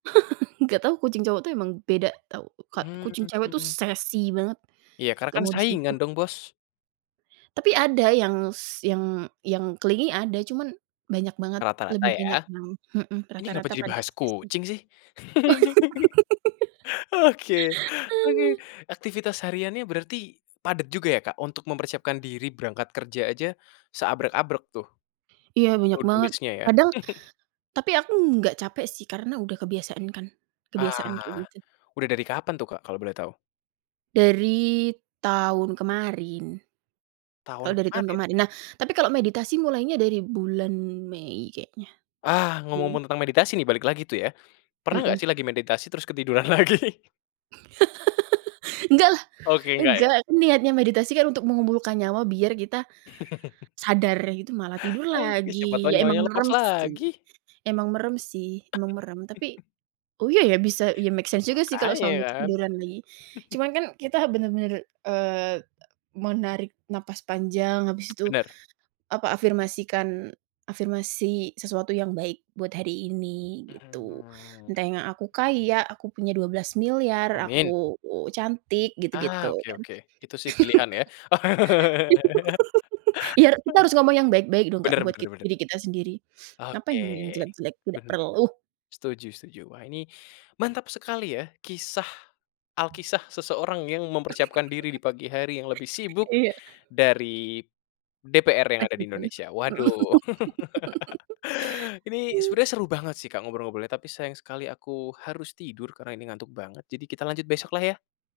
Enggak tahu kucing cowok itu emang beda tau, Kak. Kucing cewek itu, Mmm. sassy banget. Iya karena, Gak kan, mau saingan, disentuh. dong, bos. Tapi, ada yang s yang yang clingy ada. Cuman banyak banget, Rata-rata, lebih ya? banyak yang mhm, Ini kenapa rata-rata jadi pada bahas sassy. kucing, sih? Oke, oke. Aktivitas hariannya berarti padat juga, ya, Kak? Untuk mempersiapkan diri berangkat kerja aja seabrek-abrek, tuh, Iya, banyak to-do banget. list-nya, ya. Kadang tapi aku enggak capek, sih, karena udah kebiasaan, kan, kebiasaan kayak Ah, gitu. udah dari kapan tuh, Kak, kalau boleh tau? Dari tahun kemarin. Tahun Kalau dari tahun kemaren? kemarin. Nah, tapi kalau meditasi mulainya dari bulan Mei keknya. Ah, Mmm. ngomong-ngomong tentang meditasi, nih, balik lagi tuh, ya. Pernah nggak, Mmm. sih, lagi meditasi terus ketiduran lagi? Enggak lah! Oke, enggak, Enggak. ya. Aku niatnya meditasi, kan, untuk mengumpulkan nyawa biar kita sadar gitu, malah tidur Oke, siapa tahu lagi. Ya emang nyawanya lepas merem, sih lagi. emang merem, sih, emang merem. Tapi oh iya, ya, bisa, iya make sense juga, sih, kalau Makanya, sampai kan. ketiduran lagi. Cuman, kan, kita benar-benar, eee, e menarik napas panjang, habis itu, Benar. apa, afirmasikan, afirmasi sesuatu yang baik buat hari ini, gitu. Mmm. Entah yang aku kaya, aku punya 12 miliar, Amin. aku u cantik Ah, gitu-gitu, oke kan. oke. Itu, sih, pilihan, ya. Ya, kita harus ngomong yang baik-baik dong, Kak, Benar buat benar kit benar. diri kita sendiri. Ngapain Oke, ngomong yang jelek-jelek, tidak benar, perlu. setuju setuju. Wah, ini mantap sekali, ya, kisah alkisah seseorang yang mempersiapkan diri di pagi hari yang lebih sibuk Iya. dari DPR yang ada di Presiden. Indonesia. Mmm Waduh, ini sebenernya seru banget, sih, Kak, ngobrol-ngobrolnya, tapi sayang sekali aku harus tidur karena ini ngantuk banget. Jadi, kita lanjut besok lah, ya?